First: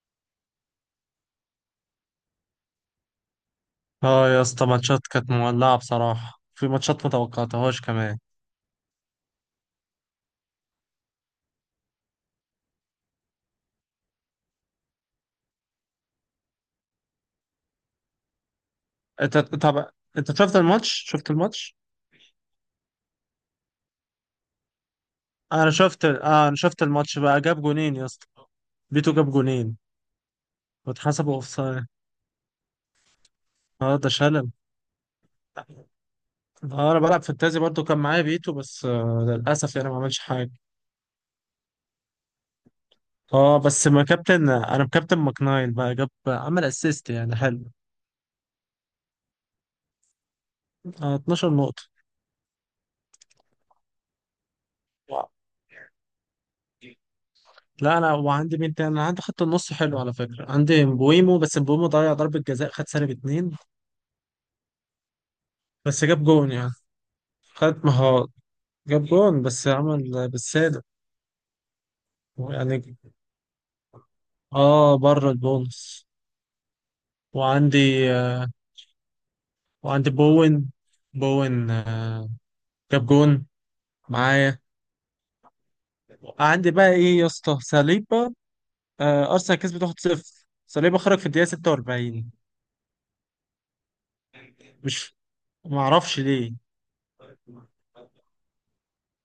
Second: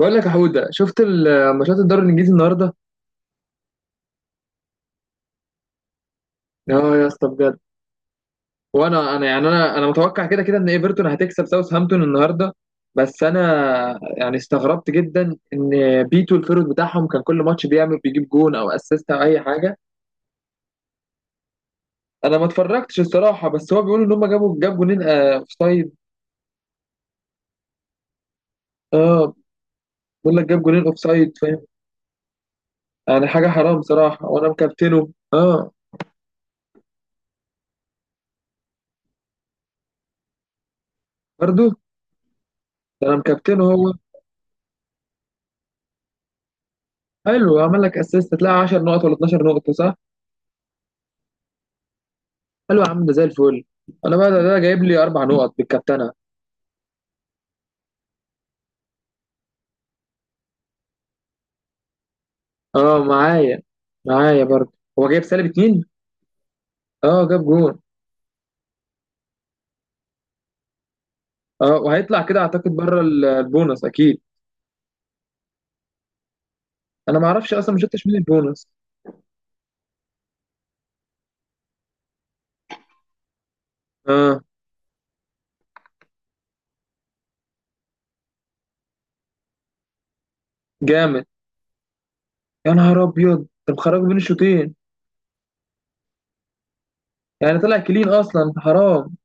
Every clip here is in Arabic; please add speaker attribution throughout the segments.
Speaker 1: بقول لك يا حوده، شفت ماتشات الدوري الانجليزي النهارده.
Speaker 2: اه يا اسطى، ماتشات كانت مولعة بصراحة، في
Speaker 1: اه
Speaker 2: ماتشات
Speaker 1: يا
Speaker 2: ما
Speaker 1: اسطى بجد.
Speaker 2: توقعتهاش كمان.
Speaker 1: وانا يعني انا متوقع كده كده ان ايفرتون هتكسب ساوثهامبتون النهارده. بس انا يعني استغربت جدا ان بيتو الفيرود بتاعهم كان كل ماتش بيعمل، بيجيب جون او اسيست او
Speaker 2: انت
Speaker 1: اي حاجه.
Speaker 2: طب انت شفت الماتش؟
Speaker 1: انا ما اتفرجتش الصراحه، بس هو بيقولوا ان هم جابوا، جاب جونين اوف
Speaker 2: انا
Speaker 1: سايد.
Speaker 2: شفت اه انا شفت الماتش بقى، جاب جونين يا اسطى. بيتو جاب
Speaker 1: اه،
Speaker 2: جونين
Speaker 1: بيقول لك جاب جونين اوف
Speaker 2: واتحسبوا
Speaker 1: سايد فاهم؟
Speaker 2: اوفسايد.
Speaker 1: يعني حاجه حرام
Speaker 2: اه، ده
Speaker 1: صراحه،
Speaker 2: شلل.
Speaker 1: وانا مكابتنه اه.
Speaker 2: اه، انا بلعب فانتازي برضو، كان معايا بيتو بس للاسف يعني ما عملش حاجة.
Speaker 1: برضه، ده انا
Speaker 2: اه
Speaker 1: مكابتنه
Speaker 2: بس
Speaker 1: هو.
Speaker 2: ما كابتن انا مكابتن ماكنايل بقى، عمل اسيست، يعني
Speaker 1: حلو،
Speaker 2: حلو.
Speaker 1: عمل لك اسيست؟ تلاقي 10 نقط ولا 12 نقطه صح؟
Speaker 2: آه، 12 نقطة.
Speaker 1: قال له يا عم ده زي الفل. انا بقى ده جايب لي اربع نقط بالكابتنه.
Speaker 2: لا انا، وعندي مين تاني؟ انا عندي خط النص حلو على فكره، عندي مبويمو بس مبويمو ضيع ضربه جزاء، خد
Speaker 1: اه
Speaker 2: سالب اتنين.
Speaker 1: معايا، معايا برضه. هو جايب سالب اتنين.
Speaker 2: بس جاب جون يعني،
Speaker 1: اه جاب جون.
Speaker 2: خد مهارات، جاب جون بس عمل بالسالب.
Speaker 1: اه، وهيطلع كده اعتقد
Speaker 2: يعني
Speaker 1: بره البونص اكيد.
Speaker 2: اه بره البونص.
Speaker 1: انا ما اعرفش اصلا، ما شفتش
Speaker 2: وعندي
Speaker 1: مين
Speaker 2: آه
Speaker 1: البونص.
Speaker 2: وعندي بوين، بوين جاب جون
Speaker 1: اه
Speaker 2: معايا. عندي بقى ايه يا اسطى؟ ساليبا. آه، ارسنال كسبت 1-0، ساليبا خرج
Speaker 1: جامد،
Speaker 2: في الدقيقه 46.
Speaker 1: يا نهار ابيض. انت مخرجه بين الشوطين؟
Speaker 2: مش معرفش ليه.
Speaker 1: يعني طلع كلين اصلا، حرام.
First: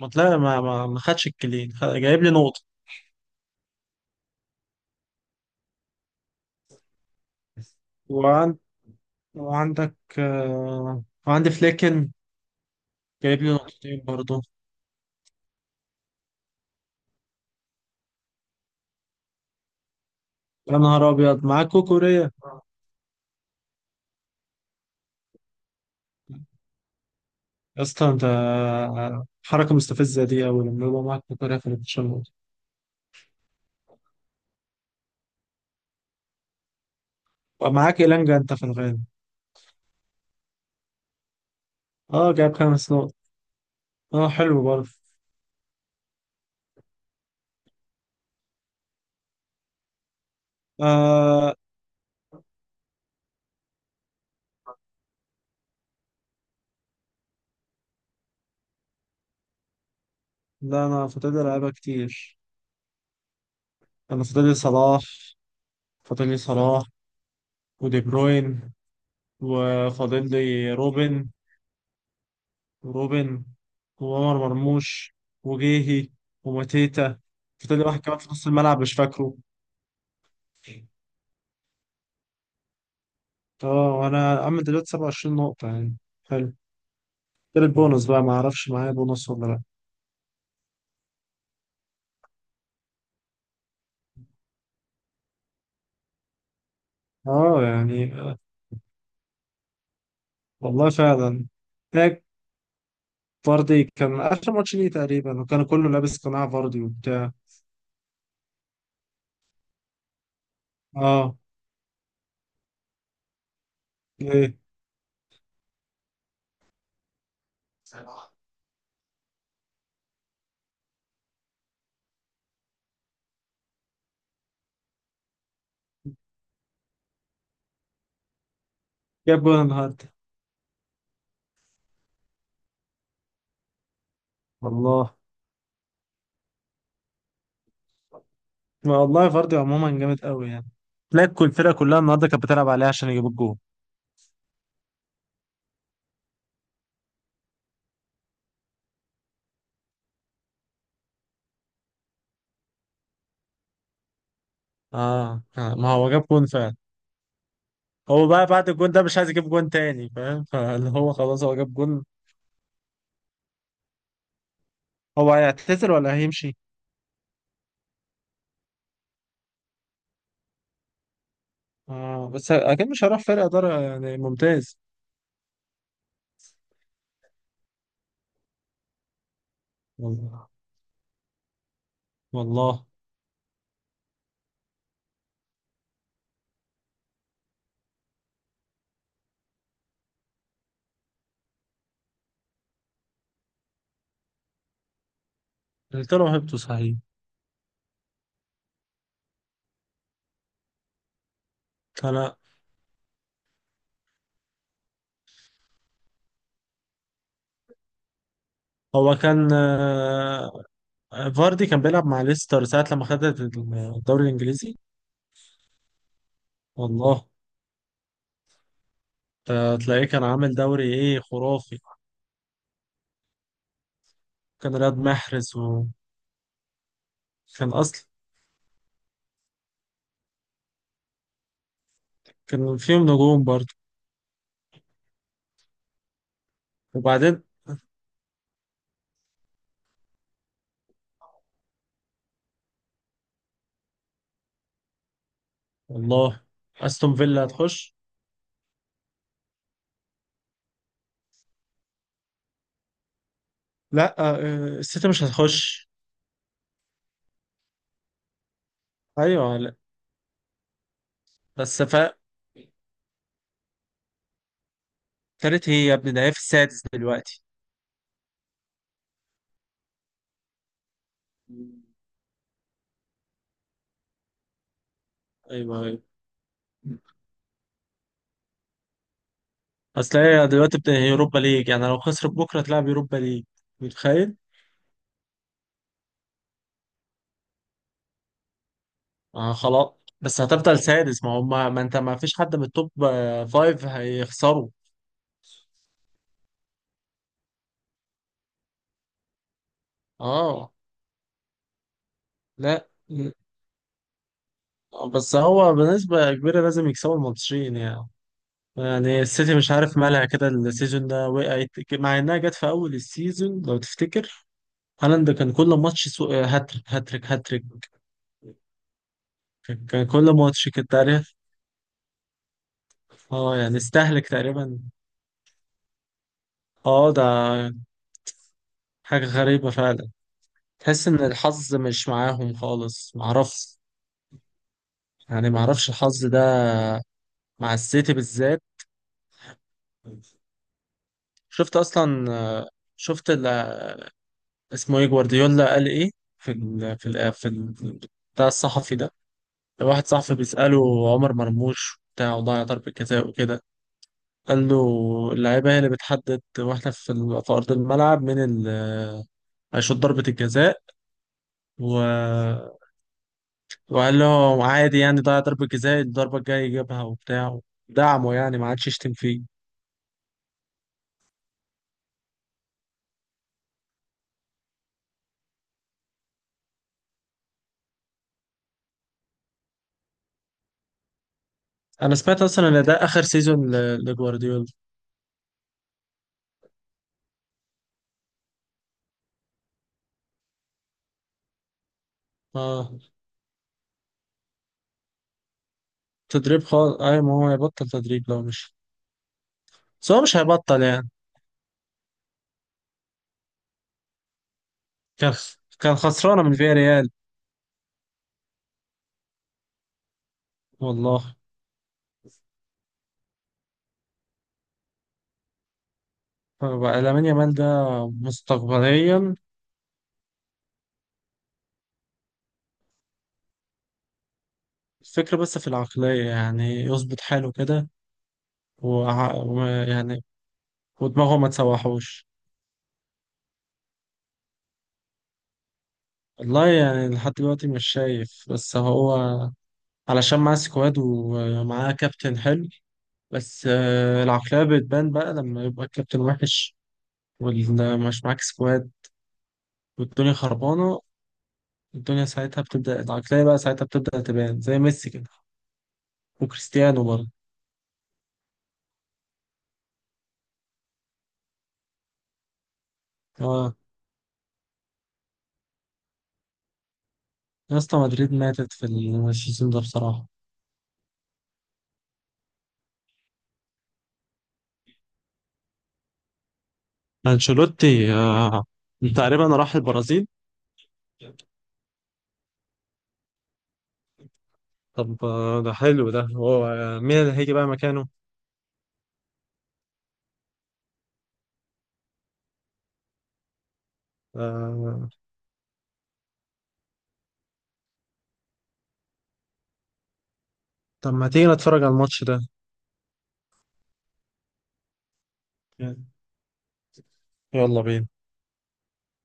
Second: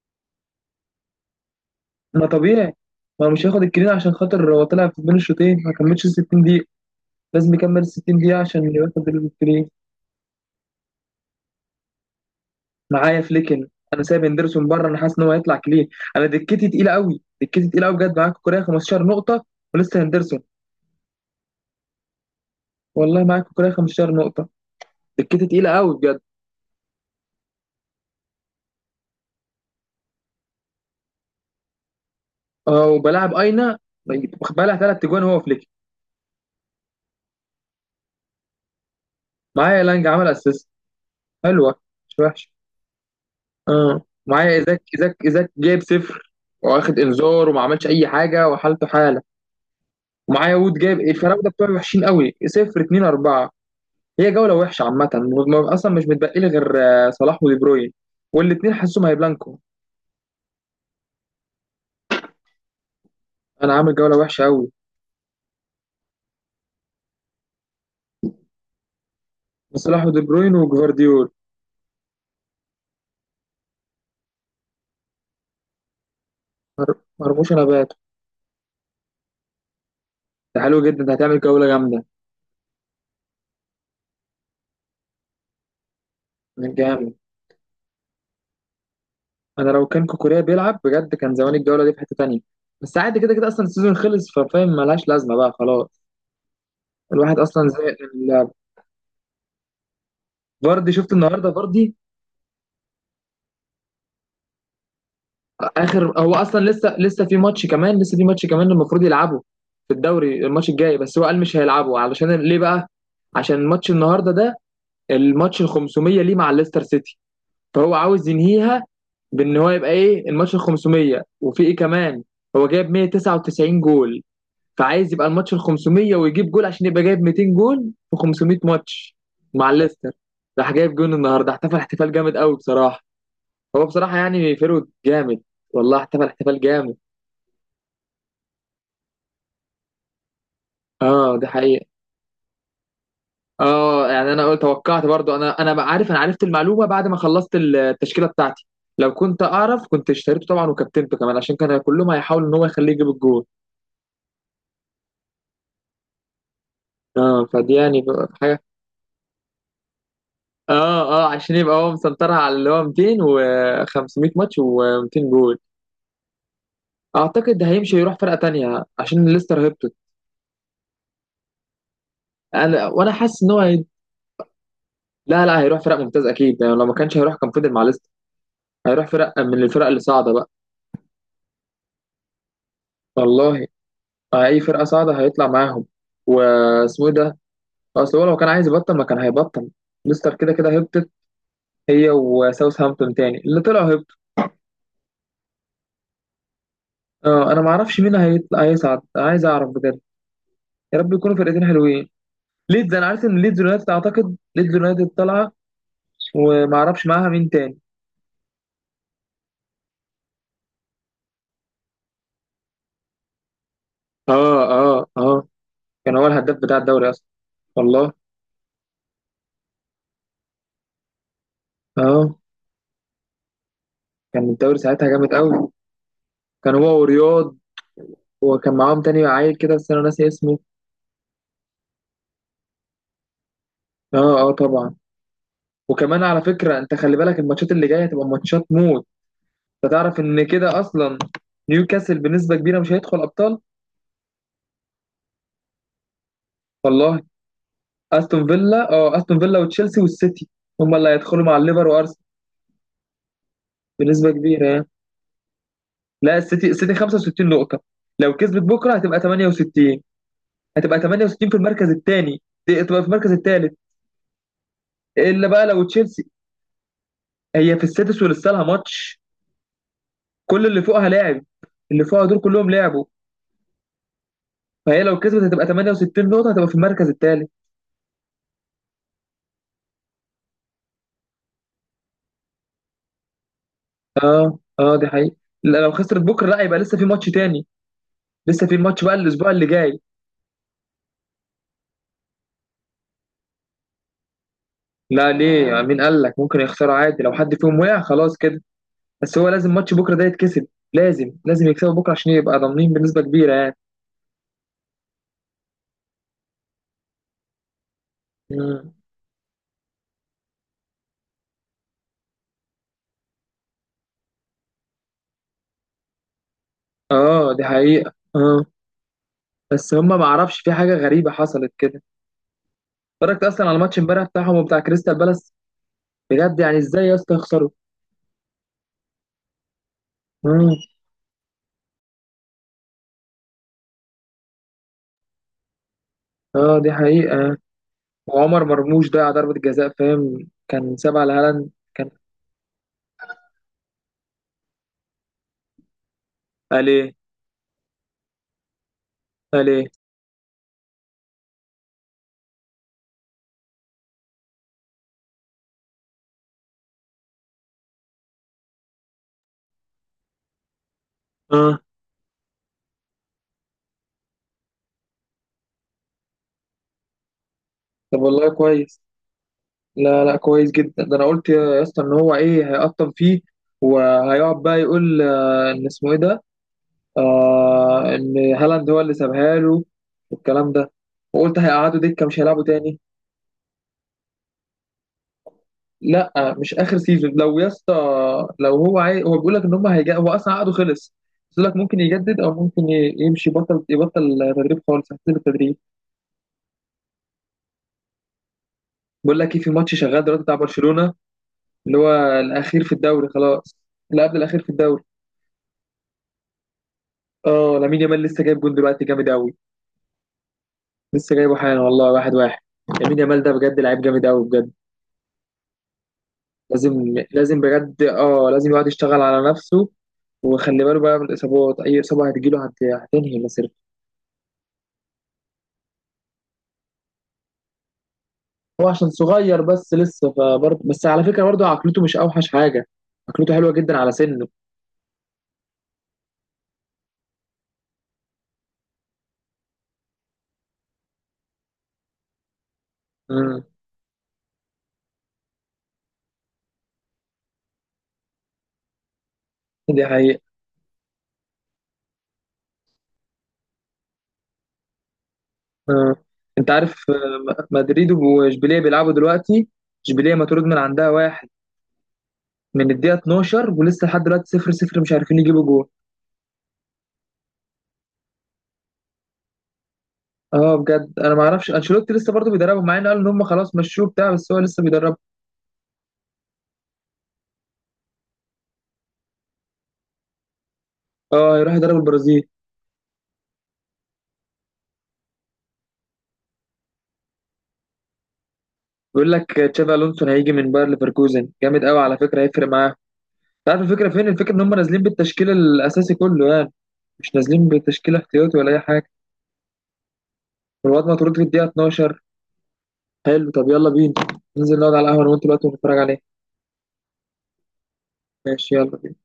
Speaker 2: ما طلع، ما خدش الكلين، جايب
Speaker 1: ما
Speaker 2: لي نقطه.
Speaker 1: طبيعي، ما هو مش هياخد الكلين عشان خاطر هو طلع بين الشوطين، ما كملش ال 60 دقيقه. لازم يكمل ال 60 دقيقه
Speaker 2: وعند...
Speaker 1: عشان ياخد الكلين.
Speaker 2: وعندك وعندي فليكن،
Speaker 1: معايا
Speaker 2: جايب لي
Speaker 1: فليكن.
Speaker 2: نقطتين
Speaker 1: انا سايب
Speaker 2: برضه.
Speaker 1: اندرسون بره، انا حاسس ان هو هيطلع كلين. انا دكتي تقيله قوي، دكتي تقيله قوي بجد. معاك كوكوريا 15 نقطه، ولسه هندرسون.
Speaker 2: يا نهار أبيض، معاك كوكوريا!
Speaker 1: والله معاك كوكوريا 15 نقطه، دكتي تقيله قوي بجد.
Speaker 2: يا اسطى أنت، حركة مستفزة دي أوي لما يبقى معاك كوكوريا في الماتشات.
Speaker 1: اه، وبلاعب اينا بقى ثلاث تجوان هو فليكن.
Speaker 2: ومعاك إيلانجا أنت في الغالب.
Speaker 1: معايا لانج، عمل اسيست حلوه، مش
Speaker 2: أه،
Speaker 1: وحش.
Speaker 2: جايب 5 نقط.
Speaker 1: اه
Speaker 2: أه،
Speaker 1: معايا
Speaker 2: حلو
Speaker 1: ايزاك،
Speaker 2: برضه.
Speaker 1: ايزاك ايزاك جايب صفر، واخد انذار وما عملش اي حاجه، وحالته حاله. ومعايا وود، جايب الفراوده
Speaker 2: آه...
Speaker 1: بتوعي وحشين قوي، صفر 2 4. هي جولة وحشة عامة، أصلا مش متبقي لي غير آه، صلاح ودي بروين، والاتنين حاسهم هيبلانكو.
Speaker 2: لا، أنا فاضل لي لعيبة كتير.
Speaker 1: أنا عامل جولة
Speaker 2: أنا
Speaker 1: وحشة
Speaker 2: فاضل لي
Speaker 1: أوي.
Speaker 2: صلاح فاضل لي صلاح ودي بروين،
Speaker 1: صلاح ودي
Speaker 2: وفاضل
Speaker 1: بروين
Speaker 2: لي
Speaker 1: وجفارديول.
Speaker 2: روبن وروبن وعمر مرموش، وجيهي، وماتيتا.
Speaker 1: مرموش أنا
Speaker 2: فاضل لي
Speaker 1: باتو.
Speaker 2: واحد كمان في نص الملعب مش فاكره.
Speaker 1: ده حلو جدا، ده هتعمل جولة جامدة.
Speaker 2: اه، وانا عم دلوقتي 27 نقطة يعني. حلو.
Speaker 1: من جامد.
Speaker 2: غير البونص بقى، ما اعرفش معايا بونص ولا لا.
Speaker 1: أنا لو كان كوكوريا بيلعب بجد كان زمان الجولة دي في حتة تانية. بس عادي كده كده، أصلا السيزون خلص، ففاهم ملهاش لازمة بقى خلاص. الواحد
Speaker 2: اه
Speaker 1: أصلا زهق
Speaker 2: يعني،
Speaker 1: من اللعب.
Speaker 2: والله
Speaker 1: فاردي، شفت
Speaker 2: فعلا.
Speaker 1: النهاردة فاردي؟
Speaker 2: هيك. فاردي كان اخر ماتش ليه تقريبا، وكان كله
Speaker 1: اخر،
Speaker 2: لابس
Speaker 1: هو
Speaker 2: قناع
Speaker 1: اصلا
Speaker 2: فاردي
Speaker 1: لسه
Speaker 2: وبتاع.
Speaker 1: في ماتش كمان، لسه في ماتش كمان المفروض يلعبه في الدوري، الماتش الجاي. بس هو
Speaker 2: اه،
Speaker 1: قال مش هيلعبه، علشان ليه بقى؟ عشان ماتش النهارده ده،
Speaker 2: ايه،
Speaker 1: الماتش ال 500 ليه مع ليستر سيتي. فهو عاوز ينهيها بان هو يبقى ايه، الماتش ال 500، وفي ايه كمان، هو جايب 199 جول، فعايز يبقى الماتش ال 500 ويجيب جول عشان يبقى جايب 200 جول في 500 ماتش
Speaker 2: جاب جول
Speaker 1: مع ليستر.
Speaker 2: النهارده.
Speaker 1: راح جايب جول النهارده، احتفل احتفال جامد قوي بصراحة. هو بصراحة يعني فيرود
Speaker 2: والله.
Speaker 1: جامد، والله احتفل احتفال جامد.
Speaker 2: ما والله فاردي عموما جامد قوي يعني. تلاقي
Speaker 1: اه
Speaker 2: كل
Speaker 1: دي
Speaker 2: الفرقة
Speaker 1: حقيقة.
Speaker 2: كلها النهارده كانت بتلعب عليه عشان يجيب الجول.
Speaker 1: اه يعني انا قلت، توقعت برضو. انا انا بقى عارف، انا عرفت المعلومة بعد ما خلصت التشكيلة بتاعتي. لو كنت اعرف كنت اشتريته طبعا، وكابتنته كمان، عشان كان كلهم هيحاولوا ان هو يخليه يجيب الجول.
Speaker 2: اه، ما هو جاب جون فعلا.
Speaker 1: اه، فدي يعني
Speaker 2: هو
Speaker 1: بقى
Speaker 2: بقى
Speaker 1: حاجة.
Speaker 2: بعد الجون ده مش عايز يجيب جون تاني فاهم، فاللي
Speaker 1: اه
Speaker 2: هو
Speaker 1: اه،
Speaker 2: خلاص هو
Speaker 1: عشان
Speaker 2: جاب
Speaker 1: يبقى هو
Speaker 2: جون.
Speaker 1: مسنطرها على اللي هو 200 و500 ماتش و200
Speaker 2: هو
Speaker 1: جول.
Speaker 2: هيعتزل ولا هيمشي؟
Speaker 1: اعتقد ده هيمشي يروح فرقة تانية، عشان ليستر هبطت.
Speaker 2: اه، بس
Speaker 1: انا،
Speaker 2: اكيد مش
Speaker 1: وانا
Speaker 2: هيروح
Speaker 1: حاسس
Speaker 2: فرقة
Speaker 1: ان هو
Speaker 2: ادارة يعني ممتاز.
Speaker 1: لا لا، هيروح فرق ممتاز اكيد يعني. لو ما كانش هيروح كان فضل مع، هيروح فرقة من الفرق اللي صاعدة
Speaker 2: والله،
Speaker 1: بقى.
Speaker 2: والله.
Speaker 1: والله، أي فرقة صاعدة هيطلع معاهم. واسمه إيه ده؟ أصل هو لو كان عايز يبطل ما كان هيبطل. ليستر كده كده هبطت، هي وساوثهامبتون، تاني اللي طلعوا هبطوا.
Speaker 2: قلت له هبته صحيح.
Speaker 1: آه، أنا ما أعرفش مين هيطلع، هيصعد، عايز أعرف بجد. يا رب يكونوا فرقتين حلوين.
Speaker 2: انا
Speaker 1: ليدز، أنا عارف إن ليدز يونايتد، أعتقد ليدز يونايتد طالعة. وما أعرفش معاها مين تاني.
Speaker 2: هو كان آه، فاردي كان بيلعب مع ليستر ساعة لما خدت الدوري
Speaker 1: آه
Speaker 2: الانجليزي.
Speaker 1: آه آه، كان هو الهداف بتاع الدوري أصلا.
Speaker 2: والله.
Speaker 1: والله.
Speaker 2: آه، تلاقيه كان عامل دوري ايه خرافي.
Speaker 1: آه، كان
Speaker 2: كان
Speaker 1: الدوري
Speaker 2: رياض
Speaker 1: ساعتها جامد
Speaker 2: محرز،
Speaker 1: قوي.
Speaker 2: وكان
Speaker 1: كان هو ورياض،
Speaker 2: اصلا
Speaker 1: وكان معاهم تاني عيل كده بس أنا ناسي اسمه.
Speaker 2: كان فيهم نجوم برضه.
Speaker 1: اه اه طبعا. وكمان على فكرة انت خلي بالك،
Speaker 2: وبعدين؟
Speaker 1: الماتشات اللي جاية هتبقى ماتشات موت. انت تعرف ان كده اصلا نيوكاسل بنسبة كبيرة مش هيدخل ابطال.
Speaker 2: والله، استون
Speaker 1: والله.
Speaker 2: فيلا هتخش.
Speaker 1: استون فيلا اه، استون فيلا وتشيلسي والسيتي، هم اللي هيدخلوا مع الليفر وارسنال،
Speaker 2: لا،
Speaker 1: بنسبة كبيرة يعني.
Speaker 2: السيتي مش هتخش.
Speaker 1: لا، السيتي، السيتي 65 نقطة، لو كسبت بكرة هتبقى
Speaker 2: ايوه لا،
Speaker 1: 68. هتبقى 68 في
Speaker 2: بس
Speaker 1: المركز
Speaker 2: ف
Speaker 1: الثاني، تبقى في المركز الثالث. الا بقى
Speaker 2: ابتدت
Speaker 1: لو
Speaker 2: هي يا ابني، ده
Speaker 1: تشيلسي.
Speaker 2: هي في السادس دلوقتي.
Speaker 1: هي في السادس، ولسه لها ماتش، كل اللي فوقها لاعب، اللي فوقها دول كلهم لعبوا. فهي لو كسبت هتبقى
Speaker 2: ايوه، ايوه.
Speaker 1: 68 نقطة، هتبقى في المركز الثالث.
Speaker 2: اصل هي دلوقتي هي اوروبا ليج، يعني لو خسرت بكره تلعب اوروبا ليج. متخيل؟
Speaker 1: اه اه دي حقيقة. لا لو خسرت بكرة لا، يبقى لسه في ماتش تاني، لسه في ماتش بقى الأسبوع
Speaker 2: اه،
Speaker 1: اللي
Speaker 2: خلاص.
Speaker 1: جاي.
Speaker 2: بس هتفضل سادس ما هم، ما انت ما فيش حد من التوب فايف هيخسروا.
Speaker 1: لا ليه يعني؟ مين قال لك ممكن يخسروا؟ عادي، لو حد فيهم وقع خلاص كده. بس هو لازم ماتش بكرة ده يتكسب،
Speaker 2: اه،
Speaker 1: لازم لازم يكسبوا بكرة عشان يبقى
Speaker 2: لا
Speaker 1: ضامنين بنسبة
Speaker 2: م-
Speaker 1: كبيرة يعني.
Speaker 2: بس هو بنسبة كبيرة لازم يكسبوا الماتشين يعني.
Speaker 1: مم.
Speaker 2: يعني السيتي مش عارف مالها كده السيزون ده، وقعت مع انها جت في اول السيزون لو تفتكر. هالاند كان كل ماتش هاتريك، هاتريك،
Speaker 1: اه
Speaker 2: هاتريك.
Speaker 1: دي حقيقة. اه، بس
Speaker 2: كان
Speaker 1: هما ما
Speaker 2: كل
Speaker 1: اعرفش،
Speaker 2: ماتش
Speaker 1: في
Speaker 2: كده
Speaker 1: حاجة غريبة
Speaker 2: تعرف.
Speaker 1: حصلت كده. اتفرجت
Speaker 2: اه
Speaker 1: أصلا على
Speaker 2: يعني
Speaker 1: الماتش امبارح
Speaker 2: استهلك
Speaker 1: بتاعهم
Speaker 2: تقريبا.
Speaker 1: وبتاع كريستال بالاس. بجد يعني ازاي
Speaker 2: اه
Speaker 1: يا
Speaker 2: ده
Speaker 1: اسطى يخسروا؟
Speaker 2: حاجة غريبة فعلا.
Speaker 1: مم.
Speaker 2: تحس ان الحظ مش معاهم خالص، معرفش. يعني معرفش الحظ
Speaker 1: اه دي
Speaker 2: ده
Speaker 1: حقيقة.
Speaker 2: مع السيتي بالذات.
Speaker 1: وعمر مرموش ضيع ضربة جزاء فاهم، كان سابها لهالاند.
Speaker 2: شفت
Speaker 1: كان،
Speaker 2: اصلا، شفت ال- اسمه ايه، جوارديولا قال ايه؟ في
Speaker 1: قال
Speaker 2: ال في
Speaker 1: ايه؟
Speaker 2: ال في ال- بتاع الصحفي ده،
Speaker 1: قال ايه؟
Speaker 2: واحد صاحبي بيسأله عمر مرموش بتاع وضيع ضربة جزاء وكده، قال له اللعيبة هي اللي بتحدد، واحنا في أرض الملعب من ال هيشوط ضربة الجزاء.
Speaker 1: اه
Speaker 2: و... وقال له عادي يعني، ضيع ضربة جزاء، الضربة الجاية يجيبها وبتاع.
Speaker 1: طب
Speaker 2: دعمه
Speaker 1: والله
Speaker 2: يعني ما عادش
Speaker 1: كويس.
Speaker 2: يشتم فيه.
Speaker 1: لا لا كويس جدا، ده انا قلت يا اسطى ان هو ايه، هيقطم فيه. وهيقعد بقى يقول آه، ان اسمه ايه ده، آه ان هالاند هو اللي سابها له، والكلام ده. وقلت هيقعدوا
Speaker 2: أنا
Speaker 1: دكه مش
Speaker 2: سمعت
Speaker 1: هيلعبوا
Speaker 2: أصلا إن ده
Speaker 1: تاني.
Speaker 2: آخر سيزون لجوارديولا.
Speaker 1: لا مش اخر سيزون لو يا اسطى. لو هو هو بيقول لك ان هم هيجي، هو اصلا عقده خلص. بيقول لك ممكن يجدد، او ممكن
Speaker 2: آه.
Speaker 1: يمشي، بطل، يبطل تدريب خالص، هيسيب التدريب.
Speaker 2: تدريب خالص، أي ما هو هيبطل تدريب لو مش،
Speaker 1: بقول لك ايه، في ماتش
Speaker 2: بس هو
Speaker 1: شغال
Speaker 2: مش
Speaker 1: دلوقتي بتاع
Speaker 2: هيبطل يعني.
Speaker 1: برشلونة، اللي هو الاخير في الدوري خلاص، اللي قبل الاخير في الدوري.
Speaker 2: كان كان خسرانة من فياريال.
Speaker 1: اه، لامين يامال لسه جايب جون دلوقتي، جامد قوي.
Speaker 2: والله.
Speaker 1: لسه جايبه حالا والله، واحد واحد. لامين يامال ده بجد لعيب جامد قوي بجد.
Speaker 2: فبقى
Speaker 1: لازم
Speaker 2: لامين يامال
Speaker 1: لازم
Speaker 2: ده
Speaker 1: بجد اه، لازم يقعد يشتغل
Speaker 2: مستقبليا.
Speaker 1: على نفسه، وخلي باله بقى من الاصابات، اي اصابه هتجيله هتنهي مسيرته.
Speaker 2: الفكرة بس في العقلية، يعني يظبط حاله كده.
Speaker 1: هو عشان
Speaker 2: وع-
Speaker 1: صغير
Speaker 2: وما-
Speaker 1: بس
Speaker 2: يعني
Speaker 1: لسه، فبرضه بس على
Speaker 2: ودماغه
Speaker 1: فكره
Speaker 2: ما
Speaker 1: برضه عقلته مش
Speaker 2: تسوحوش.
Speaker 1: اوحش حاجه. عقلته حلوه جدا على سنه.
Speaker 2: والله يعني لحد دلوقتي مش شايف، بس هو علشان معاه سكواد ومعاه كابتن حلو.
Speaker 1: امم،
Speaker 2: بس العقلية بتبان بقى لما يبقى الكابتن وحش، ومش معاك سكواد،
Speaker 1: دي
Speaker 2: والدنيا
Speaker 1: حقيقة.
Speaker 2: خربانة. الدنيا ساعتها بتبدأ العقلية بقى، ساعتها بتبدأ تبان زي ميسي كده،
Speaker 1: آه، انت
Speaker 2: وكريستيانو
Speaker 1: عارف
Speaker 2: برضه.
Speaker 1: آه، مدريد واشبيليه بيلعبوا دلوقتي. اشبيليه مطرود من عندها واحد من الدقيقه 12، ولسه لحد دلوقتي 0 0، مش عارفين يجيبوا جول.
Speaker 2: يا اسطى، مدريد ماتت في السيزون ده بصراحة.
Speaker 1: اه بجد. انا ما اعرفش انشيلوتي لسه برضه بيدربهم؟ مع ان قالوا ان هم خلاص مشوه بتاع، بس هو لسه بيدربهم.
Speaker 2: أنشيلوتي تقريبا راح البرازيل.
Speaker 1: اه، هيروح يدرب البرازيل.
Speaker 2: طب، ده حلو، ده هو، مين اللي هيجي بقى مكانه؟
Speaker 1: بيقول لك تشافي الونسو هيجي من باير ليفركوزن، جامد قوي على فكره، هيفرق معاهم. انت عارف الفكره فين؟ الفكره ان هم نازلين
Speaker 2: آه.
Speaker 1: بالتشكيل الاساسي كله يعني، مش نازلين بتشكيل احتياطي ولا اي حاجه. الواد
Speaker 2: طب ما
Speaker 1: مطرود في
Speaker 2: تيجي
Speaker 1: الدقيقه
Speaker 2: نتفرج على
Speaker 1: 12.
Speaker 2: الماتش ده.
Speaker 1: حلو، طب يلا بينا، ننزل نقعد على القهوه انا وانت دلوقتي ونتفرج عليه.
Speaker 2: يلا بينا.
Speaker 1: ماشي، يلا بينا.